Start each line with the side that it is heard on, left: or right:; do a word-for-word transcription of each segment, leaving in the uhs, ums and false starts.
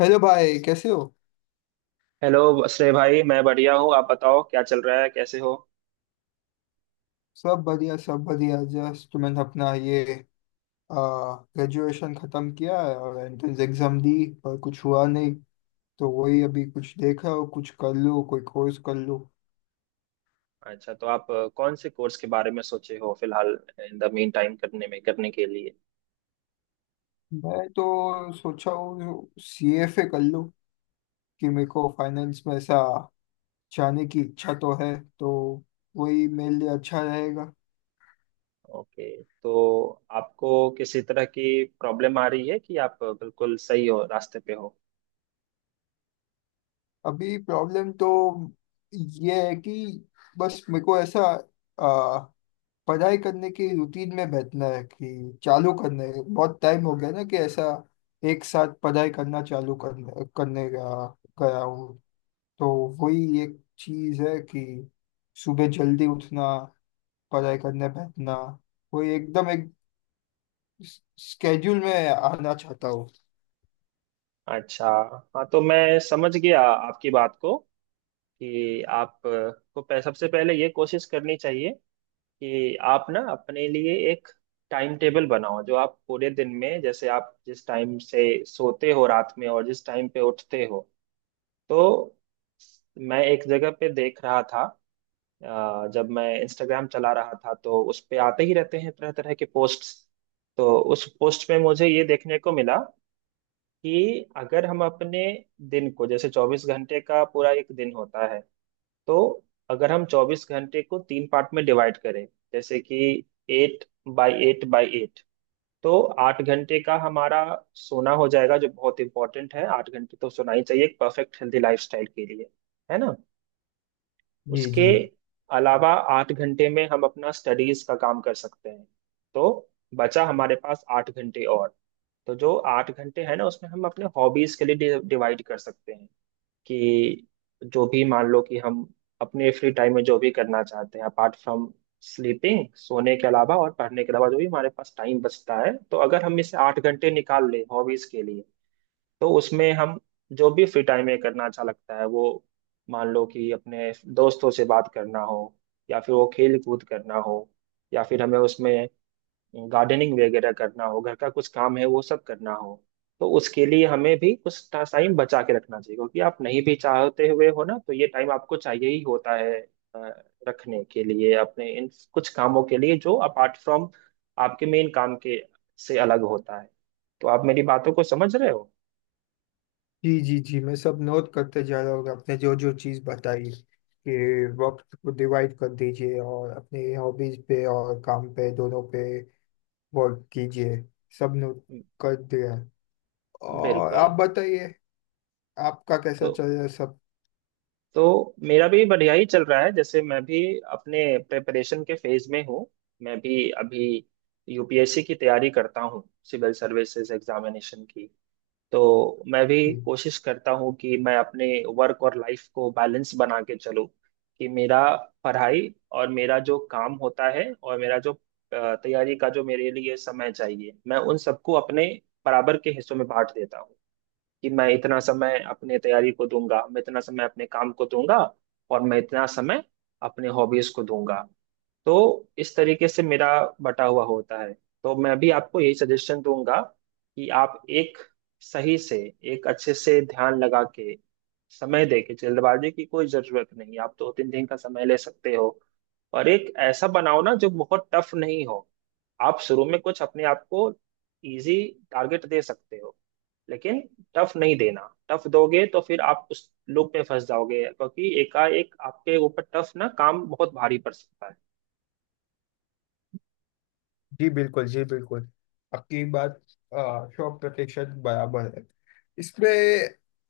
left: Hello भाई कैसे हो?
right: हेलो श्रेय भाई, मैं बढ़िया हूँ। आप बताओ, क्या चल रहा है? कैसे हो?
left: सब बढ़िया सब बढ़िया। जस्ट मैंने अपना ये ग्रेजुएशन ख़त्म किया है और एंट्रेंस एग्ज़ाम दी पर कुछ हुआ नहीं। तो वही अभी कुछ देख रहा हूँ, कुछ कर लूँ, कोई कोर्स कर लूँ।
right: अच्छा, तो आप अ, कौन से कोर्स के बारे में सोचे हो फिलहाल, इन द मीन टाइम करने में, करने के लिए?
left: मैं तो सोचा हूँ सी एफ ए कर लूँ, कि मेरे को फाइनेंस में ऐसा जाने की इच्छा तो है, तो वही मेरे लिए अच्छा रहेगा।
right: ओके, तो आपको किसी तरह की प्रॉब्लम आ रही है कि आप बिल्कुल सही हो, रास्ते पे हो?
left: अभी प्रॉब्लम तो ये है कि बस मेरे को ऐसा पढ़ाई करने की रूटीन में बैठना है, कि चालू करने बहुत टाइम हो गया ना, कि ऐसा एक साथ पढ़ाई करना चालू करने करने गया गया हूँ। तो वही एक चीज है कि सुबह जल्दी उठना, पढ़ाई करने बैठना, वही एकदम एक स्केड्यूल में आना चाहता हूँ।
right: अच्छा। हाँ, तो मैं समझ गया आपकी बात को कि आप अ, को पह- सबसे पहले ये कोशिश करनी चाहिए कि आप ना अपने लिए एक टाइम टेबल बनाओ, जो आप पूरे दिन में, जैसे आप जिस टाइम से सोते हो रात में और जिस टाइम पे उठते हो। तो मैं एक जगह पे देख रहा था, अ, जब मैं इंस्टाग्राम चला रहा था, तो उस पे आते ही रहते हैं तरह तरह के पोस्ट्स। तो उस पोस्ट में मुझे ये देखने को मिला कि अगर हम अपने दिन को, जैसे चौबीस घंटे का पूरा एक दिन होता है, तो अगर हम चौबीस घंटे को तीन पार्ट में डिवाइड करें, जैसे कि eight by eight by eight, तो आठ घंटे का हमारा सोना हो जाएगा, जो बहुत इंपॉर्टेंट है। आठ घंटे तो सोना ही चाहिए एक परफेक्ट हेल्दी लाइफस्टाइल के लिए, है ना।
left: जी,
right: उसके
left: जी,
right: अलावा, आठ घंटे में हम अपना स्टडीज का काम कर सकते हैं। तो बचा हमारे पास आठ घंटे और। तो जो आठ घंटे है ना, उसमें हम अपने हॉबीज के लिए डिवाइड कर सकते हैं, कि जो भी, मान लो कि हम अपने फ्री टाइम में जो भी करना चाहते हैं, अपार्ट फ्रॉम स्लीपिंग, सोने के अलावा और पढ़ने के अलावा जो भी हमारे पास टाइम बचता है, तो अगर हम इसे आठ घंटे निकाल लें हॉबीज के लिए, तो उसमें हम जो भी फ्री टाइम में करना अच्छा लगता है, वो, मान लो कि अपने दोस्तों से बात करना हो, या फिर वो खेल कूद करना हो, या फिर हमें उसमें गार्डनिंग वगैरह करना हो, घर का कुछ काम है वो सब करना हो, तो उसके लिए हमें भी कुछ टाइम बचा के रखना चाहिए, क्योंकि आप नहीं भी चाहते हुए हो ना, तो ये टाइम आपको चाहिए ही होता है अ, रखने के लिए, अपने इन कुछ कामों के लिए, जो अपार्ट फ्रॉम आपके मेन काम के, से अलग होता है। तो आप मेरी बातों को समझ रहे हो?
left: जी, जी, जी। मैं सब नोट करते जा रहा हूँ आपने जो जो चीज़ बताई, कि वक्त को डिवाइड कर दीजिए और अपनी हॉबीज पे और काम पे दोनों पे वर्क कीजिए। सब ने कर दिया। और
right: बिल्कुल।
left: आप बताइए, आपका कैसा
right: तो
left: चल रहा है सब?
right: तो मेरा भी बढ़िया ही चल रहा है। जैसे मैं भी अपने प्रिपरेशन के फेज में हूँ। मैं भी अभी यूपीएससी की तैयारी करता हूँ, सिविल सर्विसेज एग्जामिनेशन की। तो मैं
left: जी,
right: भी कोशिश करता हूँ कि मैं अपने वर्क और लाइफ को बैलेंस बना के चलूँ, कि मेरा पढ़ाई और मेरा जो काम होता है और मेरा जो अ, तैयारी का जो मेरे लिए समय चाहिए, मैं उन सबको अपने बराबर के हिस्सों में बांट देता हूँ कि मैं इतना समय अपने तैयारी को दूंगा, मैं इतना समय अपने काम को दूंगा, और मैं इतना समय अपने हॉबीज को दूंगा। तो इस तरीके से मेरा बटा हुआ होता है। तो मैं भी आपको यही सजेशन दूंगा, कि आप एक सही से, एक अच्छे से ध्यान लगा के, समय दे के, जल्दबाजी की कोई जरूरत नहीं। आप दो तीन दिन का समय ले सकते हो, और एक ऐसा बनाओ ना जो बहुत टफ नहीं हो। आप शुरू में कुछ अपने आप को इजी टारगेट दे सकते हो, लेकिन टफ नहीं देना। टफ दोगे तो फिर आप उस लूप में फंस जाओगे, क्योंकि एकाएक आपके ऊपर टफ ना काम बहुत भारी पड़ सकता है।
left: जी, बिल्कुल। जी, बिल्कुल। आपकी बात अ, सौ प्रतिशत बराबर है। इसमें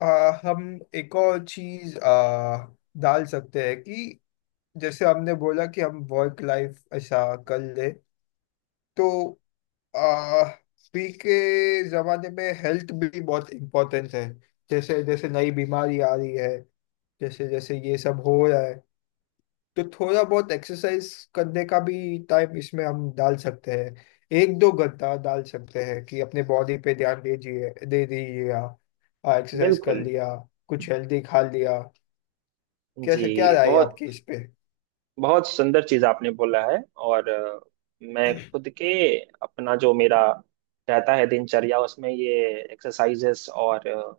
left: अ, हम एक और चीज अ, डाल सकते हैं, कि जैसे हमने बोला कि हम वर्क लाइफ ऐसा कर ले, तो अ, अभी के जमाने में हेल्थ भी बहुत इम्पोर्टेंट है। जैसे जैसे नई बीमारी आ रही है, जैसे जैसे ये सब हो रहा है, तो थोड़ा बहुत एक्सरसाइज करने का भी टाइम इसमें हम डाल सकते हैं। एक दो घंटा डाल सकते हैं कि अपने बॉडी पे ध्यान दीजिए, दे दीजिएगा। एक्सरसाइज कर
right: बिल्कुल।
left: लिया, कुछ हेल्दी खा लिया।
right: जी,
left: कैसे, क्या राय है
right: बहुत
left: आपकी इस पे?
right: बहुत सुंदर चीज आपने बोला है। और अ, मैं खुद के, अपना जो मेरा रहता है दिनचर्या, उसमें ये एक्सरसाइजेस और अ,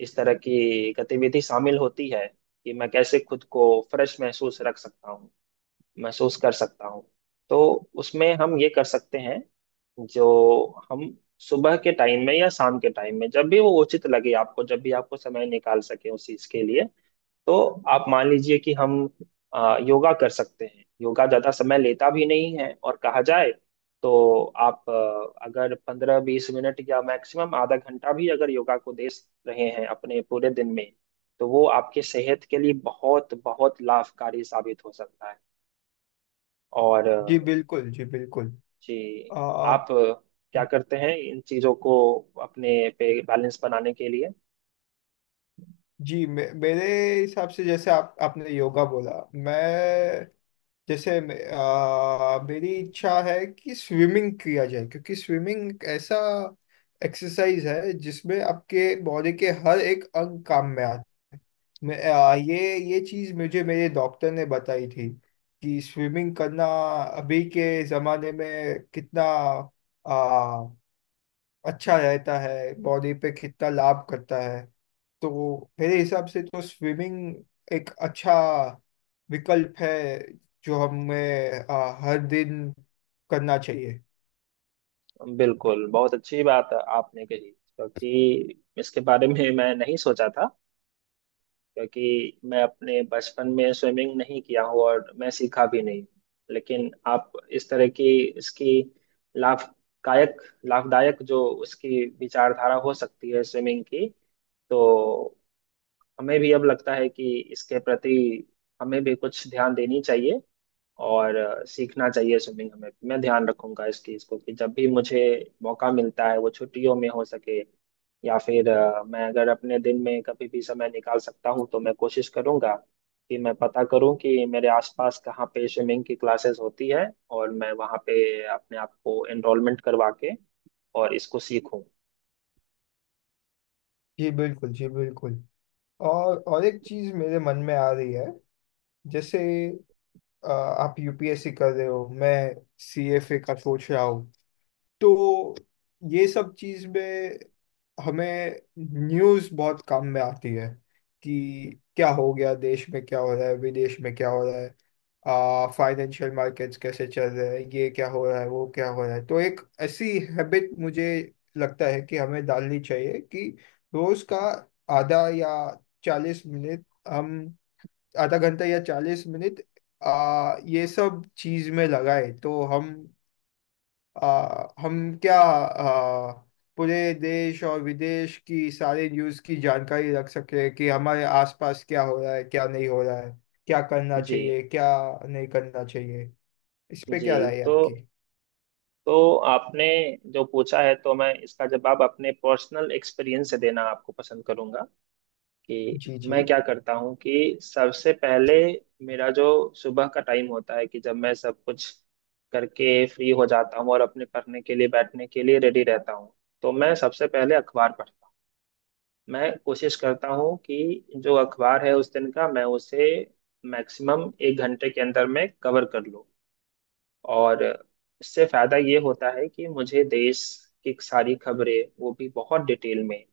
right: इस तरह की गतिविधि शामिल होती है, कि मैं कैसे खुद को फ्रेश महसूस रख सकता हूँ, महसूस कर सकता हूँ। तो उसमें हम ये कर सकते हैं, जो हम सुबह के टाइम में या शाम के टाइम में, जब भी वो उचित लगे आपको, जब भी आपको समय निकाल सके उस चीज के लिए। तो आप मान लीजिए कि हम अ, योगा कर सकते हैं। योगा ज्यादा समय लेता भी नहीं है, और कहा जाए तो आप, अ, अगर पंद्रह बीस मिनट या मैक्सिमम आधा घंटा भी अगर योगा को दे रहे हैं अपने पूरे दिन में, तो वो आपके सेहत के लिए बहुत बहुत लाभकारी साबित हो सकता है। और
left: जी
right: अ,
left: बिल्कुल, जी बिल्कुल।
right: जी।
left: आ,
right: आप अ, क्या करते हैं इन चीज़ों को अपने पे बैलेंस बनाने के लिए?
left: जी, मे, मेरे हिसाब से जैसे आप आपने योगा बोला, मैं जैसे मे- आ, मेरी इच्छा है कि स्विमिंग किया जाए, क्योंकि स्विमिंग एक ऐसा एक्सरसाइज है जिसमें आपके बॉडी के हर एक अंग काम में आता है। मैं आ, ये ये चीज मुझे मेरे डॉक्टर ने बताई थी, कि स्विमिंग करना अभी के जमाने में कितना आ, अच्छा रहता है, बॉडी पे कितना लाभ करता है। तो मेरे हिसाब से तो स्विमिंग एक अच्छा विकल्प है जो हमें आ, हर दिन करना चाहिए।
right: बिल्कुल, बहुत अच्छी बात आपने कही, क्योंकि इसके बारे में मैं नहीं सोचा था। क्योंकि मैं अपने बचपन में स्विमिंग नहीं किया हूँ, और मैं सीखा भी नहीं। लेकिन आप, इस तरह की, इसकी लाभदायक, लाभदायक जो उसकी विचारधारा हो सकती है स्विमिंग की, तो हमें भी अब लगता है कि इसके प्रति हमें भी कुछ ध्यान देनी चाहिए, और अ, सीखना चाहिए स्विमिंग हमें। मैं ध्यान रखूंगा इस चीज को कि जब भी मुझे मौका मिलता है, वो छुट्टियों में हो सके, या फिर अ, मैं अगर अपने दिन में कभी भी समय निकाल सकता हूँ, तो मैं कोशिश करूंगा कि मैं पता करूं कि मेरे आसपास कहाँ पे स्विमिंग की क्लासेस होती है, और मैं वहाँ पे अपने आप को एनरोलमेंट करवा के, और इसको सीखूं।
left: जी बिल्कुल, जी बिल्कुल। और और एक चीज मेरे मन में आ रही है। जैसे आ, आप यू पी एस सी कर रहे हो, मैं सी एफ ए का सोच रहा हूँ, तो ये सब चीज में हमें न्यूज़ बहुत काम में आती है, कि क्या हो गया देश में, क्या हो रहा है विदेश में, क्या हो रहा है। आ, फाइनेंशियल मार्केट्स कैसे चल रहे हैं, ये क्या हो रहा है, वो क्या हो रहा है। तो एक ऐसी हैबिट मुझे लगता है कि हमें डालनी चाहिए, कि रोज का आधा या चालीस मिनट हम, आधा घंटा या चालीस मिनट आ, ये सब चीज में लगाए, तो हम आ, हम क्या आ, पूरे देश और विदेश की सारी न्यूज़ की जानकारी रख सके, कि हमारे आसपास क्या हो रहा है, क्या नहीं हो रहा है, क्या करना
right: जी।
left: चाहिए, क्या नहीं करना चाहिए। इस पे
right: जी।
left: क्या राय है
right: तो
left: आपकी?
right: तो आपने जो पूछा है, तो मैं इसका जवाब अपने पर्सनल एक्सपीरियंस से देना आपको पसंद करूंगा, कि
left: जी, जी,
right: मैं क्या करता हूँ, कि सबसे पहले मेरा जो सुबह का टाइम होता है, कि जब मैं सब कुछ करके फ्री हो जाता हूँ और अपने पढ़ने के लिए, बैठने के लिए रेडी रहता हूँ, तो मैं सबसे पहले अखबार पढ़ता हूँ। मैं कोशिश करता हूँ कि जो अखबार है उस दिन का, मैं उसे मैक्सिमम एक घंटे के अंदर में कवर कर लूँ। और उससे फायदा ये होता है कि मुझे देश की सारी खबरें, वो भी बहुत डिटेल में।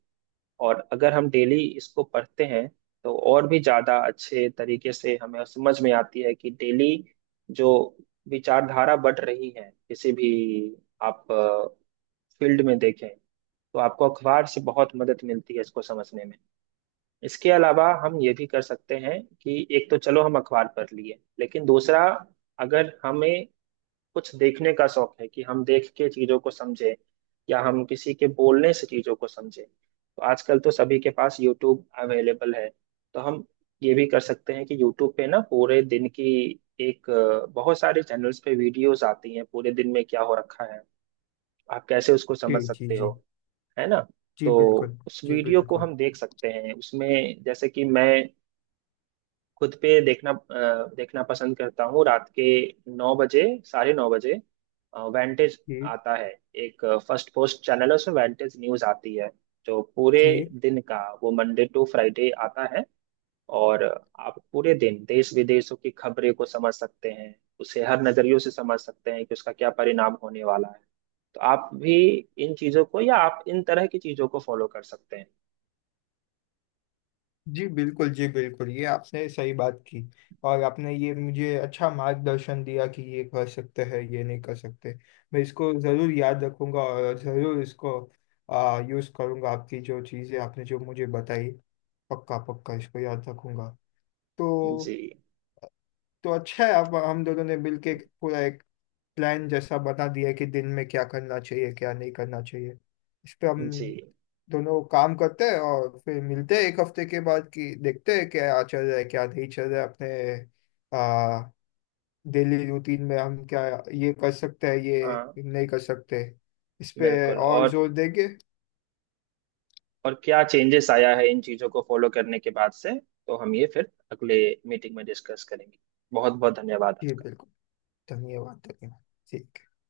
right: और अगर हम डेली इसको पढ़ते हैं, तो और भी ज्यादा अच्छे तरीके से हमें समझ में आती है कि डेली जो विचारधारा बढ़ रही है, किसी भी आप फील्ड में देखें, तो आपको अखबार से बहुत मदद मिलती है इसको समझने में। इसके अलावा हम ये भी कर सकते हैं कि, एक तो चलो हम अखबार पढ़ लिए, लेकिन दूसरा, अगर हमें कुछ देखने का शौक है, कि हम देख के चीजों को समझें, या हम किसी के बोलने से चीजों को समझें, तो आजकल तो सभी के पास यूट्यूब अवेलेबल है। तो हम ये भी कर सकते हैं कि यूट्यूब पे ना, पूरे दिन की एक, अ, बहुत सारे चैनल्स पे वीडियोस आती हैं पूरे दिन में क्या हो रखा है, आप कैसे उसको
left: जी,
right: समझ
left: जी,
right: सकते
left: जी।
right: हो, है ना।
left: जी
right: तो
left: बिल्कुल,
right: उस
left: जी
right: वीडियो को
left: बिल्कुल।
right: हम देख सकते हैं, उसमें जैसे कि मैं खुद पे देखना, अ, देखना पसंद करता हूँ रात के नौ बजे, साढ़े नौ बजे, वेंटेज
left: जी,
right: आता है। एक फर्स्ट पोस्ट चैनल है, उसमें वेंटेज न्यूज आती है, जो पूरे
left: जी,
right: दिन का, वो मंडे टू फ्राइडे आता है, और आप पूरे दिन देश विदेशों की खबरें को समझ सकते हैं, उसे हर नजरियों से समझ सकते हैं कि उसका क्या परिणाम होने वाला है। तो आप भी इन चीजों को, या आप इन तरह की चीजों को फॉलो कर सकते हैं।
left: जी बिल्कुल, जी बिल्कुल। ये आपने सही बात की। और आपने ये मुझे अच्छा मार्गदर्शन दिया कि ये कर सकते हैं, ये नहीं कर सकते। मैं इसको ज़रूर याद रखूंगा, और ज़रूर इसको आ, यूज़ करूंगा, आपकी जो चीज़ें आपने जो मुझे बताई। पक्का पक्का इसको याद रखूंगा। तो
right: जी।
left: तो अच्छा है, आप हम दोनों ने मिलके एक पूरा एक प्लान जैसा बना दिया है, कि दिन में क्या करना चाहिए, क्या नहीं करना चाहिए। इस पे हम
right: जी।
left: दोनों काम करते हैं, और फिर मिलते हैं एक हफ्ते के बाद, कि देखते हैं क्या चल रहा है, क्या नहीं चल रहा है अपने आ, डेली रूटीन में। हम क्या ये कर सकते हैं, ये
right: हाँ।
left: नहीं कर सकते, इस पे
right: बिल्कुल।
left: और
right: और
left: जोर देंगे।
right: और क्या चेंजेस आया है इन चीजों को फॉलो करने के बाद से, तो हम ये फिर अगले मीटिंग में डिस्कस करेंगे। बहुत बहुत धन्यवाद
left: जी
right: आपका।
left: बिल्कुल। धन्यवाद, धन्यवाद। ठीक।